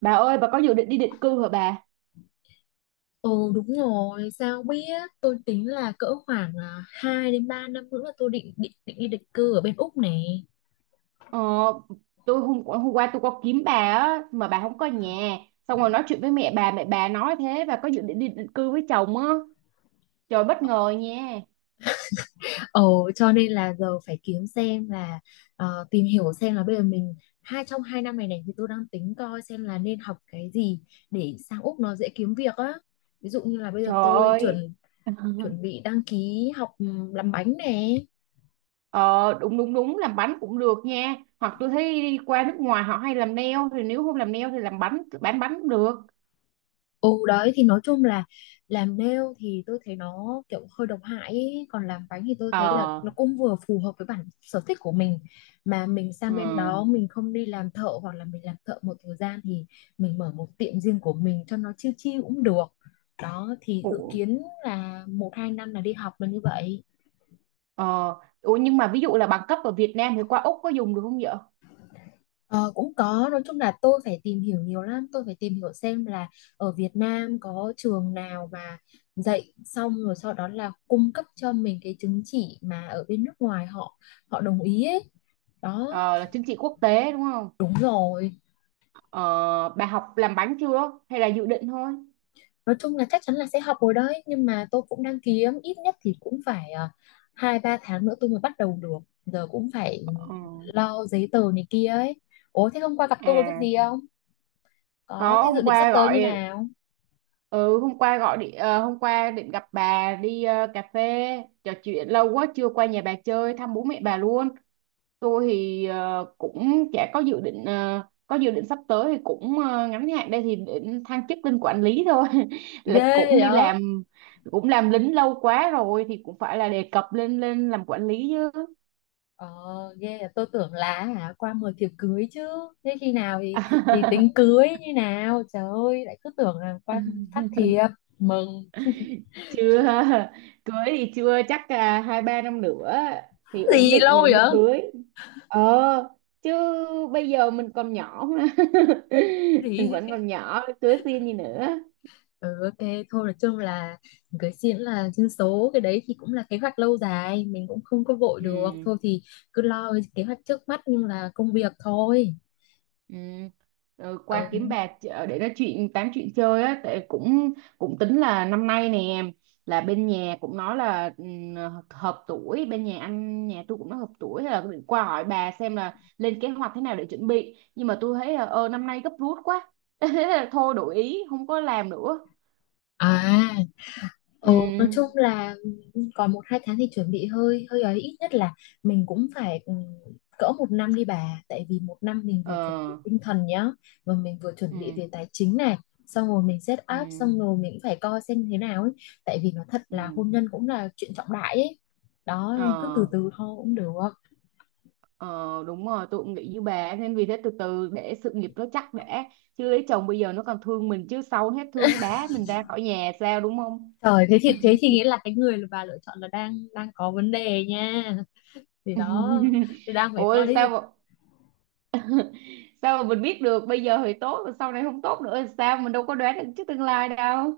Bà ơi, bà có dự định đi định cư hả bà? Ừ đúng rồi, sao biết tôi tính là cỡ khoảng 2 đến 3 năm nữa là tôi định định định đi định cư ở bên Úc này. Ờ, tôi hôm hôm qua tôi có kiếm bà á mà bà không có nhà. Xong rồi nói chuyện với mẹ bà nói thế bà có dự định đi định cư với chồng á. Trời, bất ngờ nha. Ờ, cho nên là giờ phải kiếm xem là tìm hiểu xem là bây giờ mình trong hai năm này này thì tôi đang tính coi xem là nên học cái gì để sang Úc nó dễ kiếm việc á. Ví dụ như là bây giờ Trời tôi ơi. chuẩn chuẩn bị đăng ký học làm bánh nè. Ờ, đúng đúng đúng, làm bánh cũng được nha. Hoặc tôi thấy đi qua nước ngoài họ hay làm nail, thì nếu không làm nail thì làm bánh, bán bánh cũng được. Ừ, đấy thì nói chung là làm nail thì tôi thấy nó kiểu hơi độc hại ý. Còn làm bánh thì tôi thấy là Ờ. nó cũng vừa phù hợp với bản sở thích của mình, mà mình sang bên Ừ. đó mình không đi làm thợ hoặc là mình làm thợ một thời gian thì mình mở một tiệm riêng của mình cho nó chill chill cũng được. Đó thì dự Ủa, kiến là một hai năm là đi học là như vậy. ờ Ủa nhưng mà ví dụ là bằng cấp ở Việt Nam thì qua Úc có dùng được không vậy? Ờ, cũng có, nói chung là tôi phải tìm hiểu nhiều lắm, tôi phải tìm hiểu xem là ở Việt Nam có trường nào mà dạy xong rồi sau đó là cung cấp cho mình cái chứng chỉ mà ở bên nước ngoài họ họ đồng ý ấy đó. Ờ, là chứng chỉ quốc tế đúng không? Đúng rồi, Ờ, bà học làm bánh chưa hay là dự định thôi? nói chung là chắc chắn là sẽ học rồi đấy, nhưng mà tôi cũng đang kiếm, ít nhất thì cũng phải hai ba tháng nữa tôi mới bắt đầu được, giờ cũng phải Ờ, lo giấy tờ này kia ấy. Ủa thế hôm qua gặp tôi có việc à, gì không, có có, thế dự hôm định sắp qua tới như gọi. nào, Ừ, hôm qua gọi đi, hôm qua định gặp bà đi cà phê, trò chuyện lâu quá chưa qua nhà bà chơi thăm bố mẹ bà luôn. Tôi thì cũng chả có dự định, có dự định sắp tới thì cũng ngắn hạn đây, thì định thăng chức lên quản lý thôi là ghê cũng vậy. đi làm, cũng làm lính lâu quá rồi thì cũng phải là đề cập lên lên làm quản lý chứ. Ờ, ghê à. Tôi tưởng là hả qua 10 thiệp cưới chứ. Thế khi nào thì tính cưới như nào? Trời ơi, lại cứ tưởng là qua phát thiệp mừng. Chưa. Cưới thì chưa chắc là 2 3 năm nữa thì ổn Gì định lâu rồi vậy, mới cưới. Ờ, chứ bây giờ mình còn nhỏ mà. Mình vẫn gì. còn nhỏ, cưới xin gì nữa. Ừ, ok, thôi nói chung là cưới xin là dân số cái đấy thì cũng là kế hoạch lâu dài, mình cũng không có vội được. Ừ. Thôi thì cứ lo cái kế hoạch trước mắt nhưng là công việc thôi. Ừ. Rồi qua Ừ. kiếm bạc để nói chuyện, tám chuyện chơi á, tại cũng cũng tính là năm nay nè, là bên nhà cũng nói là, hợp tuổi, bên nhà anh nhà tôi cũng nói hợp tuổi, hay là tôi định qua hỏi bà xem là lên kế hoạch thế nào để chuẩn bị, nhưng mà tôi thấy là năm nay gấp rút quá. Thế là thôi, đổi ý không có làm nữa. À, ừ, nói Ừ. chung là còn một hai tháng thì chuẩn bị hơi hơi ấy, ít nhất là mình cũng phải cỡ một năm đi bà, tại vì một năm mình vừa chuẩn bị Ờ. tinh thần nhá, và mình vừa chuẩn bị Ừ. về tài chính này, xong rồi mình set up Ừ. xong rồi mình cũng phải coi xem thế nào ấy, tại vì nó thật là Ừ. hôn nhân cũng là chuyện trọng đại ấy đó, nên cứ từ Ờ. từ thôi cũng được. Ờ, đúng rồi, tôi cũng nghĩ như bà ấy, nên vì thế từ từ để sự nghiệp nó chắc đã, chứ lấy chồng bây giờ nó còn thương mình, chứ sau hết thương nó đá mình ra khỏi nhà sao, đúng không? Trời, thế thì nghĩa là cái người mà bà lựa chọn là đang đang có vấn đề nha, thì ừ. Đó thì đang phải coi Ôi đấy. Sao mà mình biết được bây giờ thì tốt rồi sau này không tốt nữa thì sao, mình đâu có đoán được trước tương lai đâu.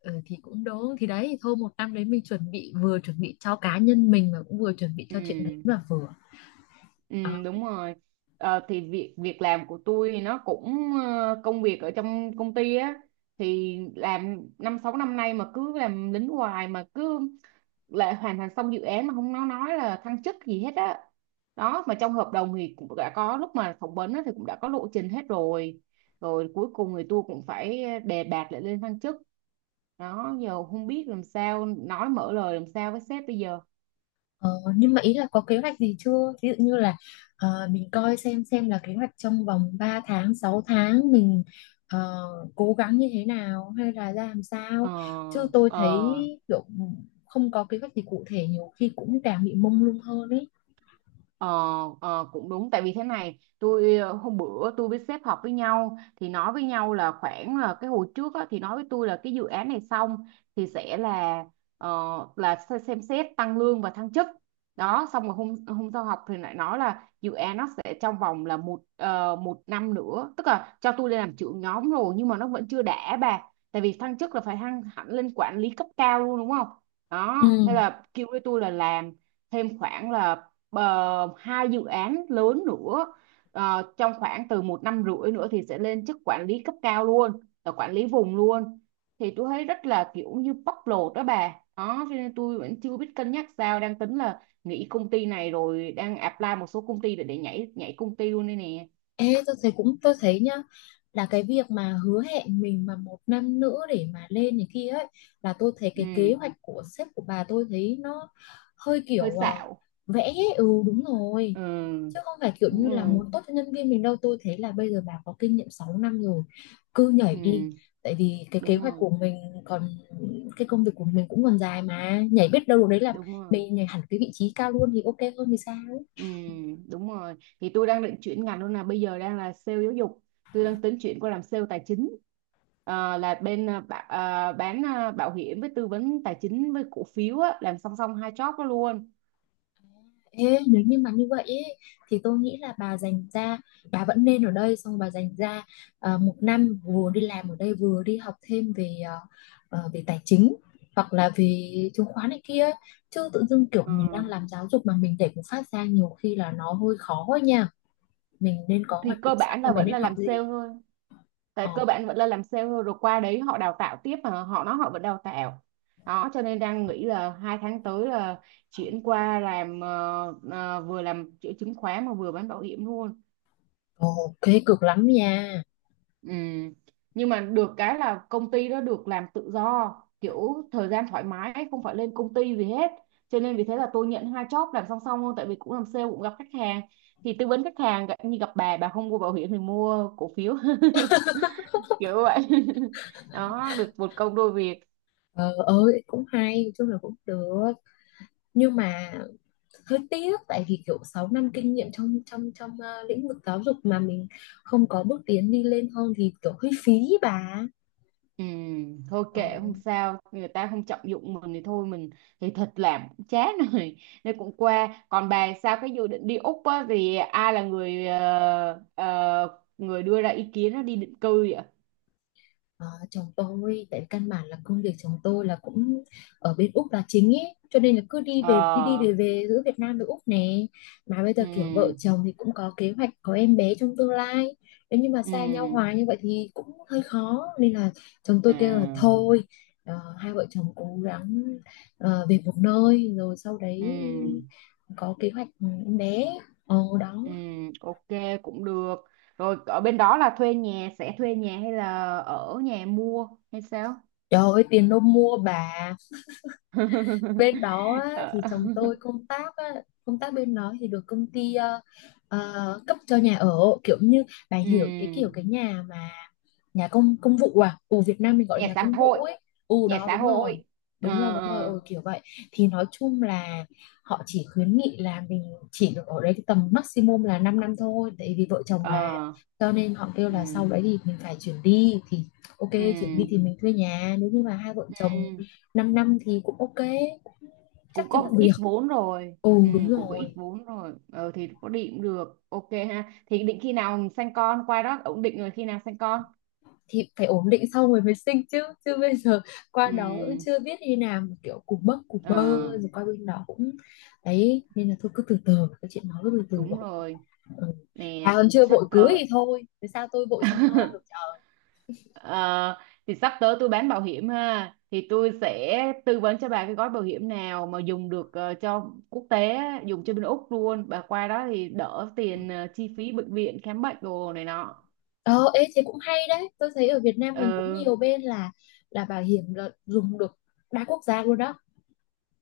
Ừ, thì cũng đúng, thì đấy thôi một năm đấy mình chuẩn bị, vừa chuẩn bị cho cá nhân mình mà cũng vừa chuẩn bị cho chuyện đấy Ừ. cũng là vừa. Ừ, Ờ, đúng rồi. Ờ, thì việc việc làm của tôi thì nó cũng, công việc ở trong công ty á, thì làm 5 6 năm nay mà cứ làm lính hoài, mà cứ lại hoàn thành xong dự án mà không, nó nói là thăng chức gì hết á. Đó, mà trong hợp đồng thì cũng đã có lúc mà phỏng vấn á, thì cũng đã có lộ trình hết rồi, rồi cuối cùng thì tôi cũng phải đề bạt lại lên thăng chức. Đó, giờ không biết làm sao, nói mở lời làm sao với sếp bây giờ. ờ, nhưng mà ý là có kế hoạch gì chưa? Ví dụ như là mình coi xem là kế hoạch trong vòng 3 tháng, 6 tháng mình ờ, cố gắng như thế nào hay là ra làm Ờ. sao. Chứ tôi Ờ. thấy kiểu không có kế hoạch gì cụ thể nhiều khi cũng càng bị mông lung hơn ấy. Ờ, cũng đúng, tại vì thế này tôi hôm bữa tôi với sếp họp với nhau thì nói với nhau là khoảng là cái hồi trước á, thì nói với tôi là cái dự án này xong thì sẽ là ờ, xem xét tăng lương và thăng chức. Đó, xong rồi hôm hôm sau họp thì lại nói là dự án nó sẽ trong vòng là một năm nữa, tức là cho tôi lên làm trưởng nhóm rồi, nhưng mà nó vẫn chưa đã bà, tại vì thăng chức là phải thăng hẳn lên quản lý cấp cao luôn đúng không. Đó, Ừ. thế là kêu với tôi là làm thêm khoảng là hai dự án lớn nữa. Ờ, trong khoảng từ một năm rưỡi nữa thì sẽ lên chức quản lý cấp cao luôn, là quản lý vùng luôn. Thì tôi thấy rất là kiểu như bóc lột đó bà, đó cho nên tôi vẫn chưa biết cân nhắc sao, đang tính là nghỉ công ty này rồi đang apply một số công ty để nhảy nhảy công ty luôn đây nè. Ê, tôi thấy, cũng tôi thấy nhá, là cái việc mà hứa hẹn mình mà một năm nữa để mà lên này kia ấy, là tôi thấy cái kế Ừ. hoạch của sếp của bà tôi thấy nó hơi Hơi kiểu xạo. vẽ ấy. Ừ, đúng rồi, Ừ, chứ không phải kiểu đúng như là rồi. muốn tốt cho nhân viên mình đâu. Tôi thấy là bây giờ bà có kinh nghiệm 6 năm rồi, cứ nhảy đi, Ừ, tại vì cái kế đúng hoạch rồi, của mình còn, cái công việc của mình cũng còn dài, mà nhảy biết đâu đấy là đúng rồi. mình nhảy hẳn cái vị trí cao luôn thì ok hơn thì sao. Ừ, đúng rồi. Thì tôi đang định chuyển ngành luôn là bây giờ đang là sale giáo dục. Tôi đang tính chuyển qua làm sale tài chính. Ờ, là bên bán bảo hiểm, với tư vấn tài chính, với cổ phiếu á, làm song song hai job đó luôn. Ê, nếu như mà như vậy ý, thì tôi nghĩ là bà dành ra, bà vẫn nên ở đây xong bà dành ra một năm vừa đi làm ở đây vừa đi học thêm về về tài chính hoặc là về chứng khoán này kia, chứ tự dưng kiểu Ờ, mình đang làm giáo dục mà mình để một phát ra nhiều khi là nó hơi khó ấy nha. Mình nên có thì hoạch cơ định sẵn bản là là mình vẫn nên là học làm sale gì. thôi. Ờ, Tại cơ bản vẫn là làm sale thôi, rồi qua đấy họ đào tạo tiếp mà họ nói họ vẫn đào tạo. Đó cho nên đang nghĩ là 2 tháng tới là chuyển qua làm vừa làm chữa chứng khoán mà vừa bán bảo hiểm luôn. ok, cực lắm nha. Ừ. Nhưng mà được cái là công ty đó được làm tự do, kiểu thời gian thoải mái, không phải lên công ty gì hết, cho nên vì thế là tôi nhận hai job làm song song luôn, tại vì cũng làm sale cũng gặp khách hàng, thì tư vấn khách hàng, như gặp bà không mua bảo hiểm thì mua cổ phiếu. Kiểu vậy. Đó, được một công đôi việc. Ờ ơi, cũng hay, nói chung là cũng được, nhưng mà hơi tiếc tại vì kiểu 6 năm kinh nghiệm trong trong trong lĩnh vực giáo dục mà mình không có bước tiến đi lên hơn thì kiểu hơi phí ý bà. Ừ, thôi Ờ. kệ, không sao, người ta không trọng dụng mình thì thôi mình, thì thật làm cũng chán rồi, nên cũng qua. Còn bà sao, cái dự định đi Úc á, thì ai là người người đưa ra ý kiến nó đi định cư vậy? Ờ, chồng tôi, tại căn bản là công việc chồng tôi là cũng ở bên Úc là chính ấy, cho nên là cứ đi Ờ. về, đi đi về về giữa Việt Nam với Úc nè, mà bây giờ kiểu vợ Ừ. chồng thì cũng có kế hoạch có em bé trong tương lai, nếu như mà xa nhau Ừ. hoài như vậy thì cũng hơi khó, nên là chồng À. tôi kêu là thôi hai vợ chồng cố gắng về một nơi rồi sau đấy Ừ. có kế hoạch em bé. Ồ đó. Ừ. Ok, cũng được. Rồi ở bên đó là thuê nhà, sẽ thuê nhà hay là ở nhà mua hay sao? Trời ơi tiền đâu mua bà. Bên đó á, thì Ờ. chồng tôi công tác á, công tác bên đó thì được công ty cấp cho nhà ở, kiểu như bà Ừ. hiểu cái kiểu cái nhà mà nhà công công vụ à, ừ Việt Nam mình gọi là Nhà nhà xã công hội. vụ ấy. Ừ Nhà đó xã đúng rồi. hội. Ờ. Đúng rồi Ờ. ừ, kiểu vậy. Thì nói chung là họ chỉ khuyến nghị là mình chỉ được ở đây cái tầm maximum là 5 năm thôi tại vì vợ chồng Ờ. mà, cho nên họ kêu Ừ. là sau đấy thì mình phải chuyển đi thì ok. Ừ. Chuyển đi thì mình thuê nhà nếu như mà hai vợ chồng Ừ. 5 năm năm thì cũng ok, chắc Cũng kiếm được có việc. ít vốn rồi. Ừ Ừ, đúng cũng có ít rồi. vốn rồi. Ờ, thì có định cũng được, ok ha, thì định khi nào mình sanh con qua đó ổn định rồi khi nào sanh con. Thì phải ổn định xong rồi mới sinh chứ, chứ bây giờ qua đó cũng Ừ. chưa biết như nào mà kiểu cục bấc cục Ờ, bơ, rồi qua bên đó cũng, đấy nên là thôi cứ từ từ cái chuyện, nói cứ từ từ đúng vậy. rồi. Ừ. Bà Nè còn chưa sắp vội cưới tới. thì thôi thế sao tôi vội sinh con được trời. Ờ, thì sắp tới tôi bán bảo hiểm ha, thì tôi sẽ tư vấn cho bà cái gói bảo hiểm nào mà dùng được cho quốc tế á, dùng cho bên Úc luôn, bà qua đó thì đỡ tiền chi phí bệnh viện khám bệnh đồ này nọ. Ờ ê thế cũng hay đấy, tôi thấy ở Việt Nam Ờ. mình cũng nhiều bên là bảo hiểm là dùng được đa quốc gia luôn đó.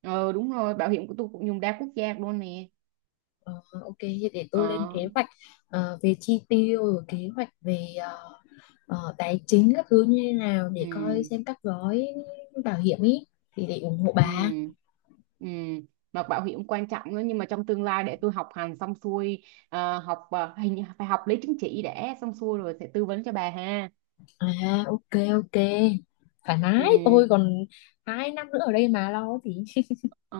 Ờ, đúng rồi, bảo hiểm của tôi cũng dùng đa quốc gia luôn nè. Ờ, ok thì để tôi lên kế Ờ. hoạch về chi tiêu rồi kế hoạch về tài chính các thứ như thế nào để coi Ừ. xem các gói bảo hiểm ý, thì để ủng hộ Ừ. bà. Ừ, mà bảo hiểm quan trọng nữa, nhưng mà trong tương lai để tôi học hành xong xuôi, học hình như phải học lấy chứng chỉ để xong xuôi rồi sẽ tư vấn cho bà ha. À ok ok, thoải mái, Ừ. tôi còn hai năm nữa ở đây mà lo thì. Ờ.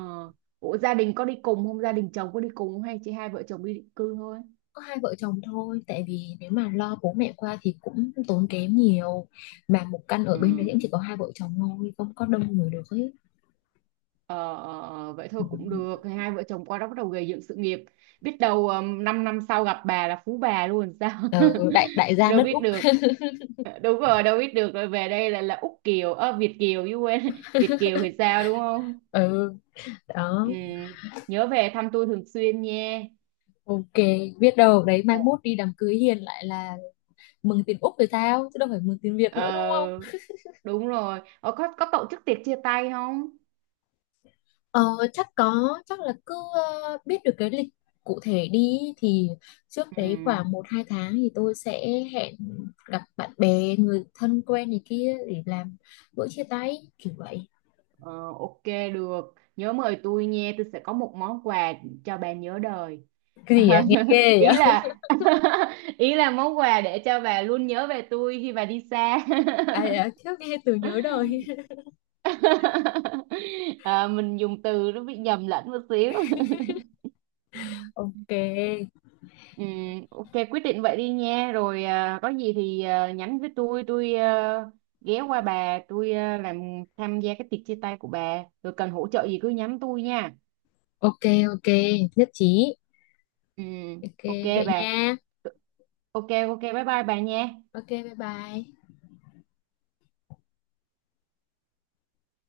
Ủa gia đình có đi cùng không? Gia đình chồng có đi cùng không? Hay chỉ hai vợ chồng đi định cư thôi? Có hai vợ chồng thôi tại vì nếu mà lo bố mẹ qua thì cũng tốn kém nhiều, mà một căn ở bên đấy Ừ. cũng chỉ có hai vợ chồng thôi không có đông người được ấy. Ờ, Vậy Ừ. thôi cũng được. Thì hai vợ chồng qua đó bắt đầu gây dựng sự nghiệp, biết đâu 5 năm năm sau gặp bà là phú bà luôn sao. Ờ, đại đại gia Đâu đất biết Úc. được. Đúng rồi, đâu biết được. Rồi về đây là Úc Kiều, Việt Kiều chứ, quên, Việt Kiều thì sao đúng không. Ừ đó. Ừ. Nhớ về thăm tôi thường xuyên nha. Ok, biết đâu đấy mai mốt đi đám cưới hiền lại là mừng tiền Úc rồi sao chứ đâu phải mừng tiền Việt nữa đúng không. Ờ, đúng rồi. Ờ, có tổ chức tiệc chia tay không? Ờ, chắc có, chắc là cứ biết được cái lịch cụ thể đi thì trước đấy Ừ. khoảng một hai tháng thì tôi sẽ hẹn gặp bạn bè người thân quen này kia để làm bữa chia tay kiểu vậy. Ờ, ok, được, nhớ mời tôi nha, tôi sẽ có một món quà cho bà nhớ đời. Cái gì nghe ghê Ý vậy. là, ý là món quà để cho bà luôn nhớ về tôi khi bà đi xa. À, à thiếu nghe từ nhớ đời. À, mình dùng từ nó bị nhầm lẫn một xíu. Ừ. Ok Ừ, ok quyết định vậy đi nha, rồi có gì thì nhắn với tôi, tôi ghé qua bà, tôi làm tham gia cái tiệc chia tay của bà, rồi cần hỗ trợ gì cứ nhắn tôi nha. ok. Ok, nhất trí. Ừ, Ok ok vậy bà. nha. Ok ok bye bye bà nha. Ok bye bye.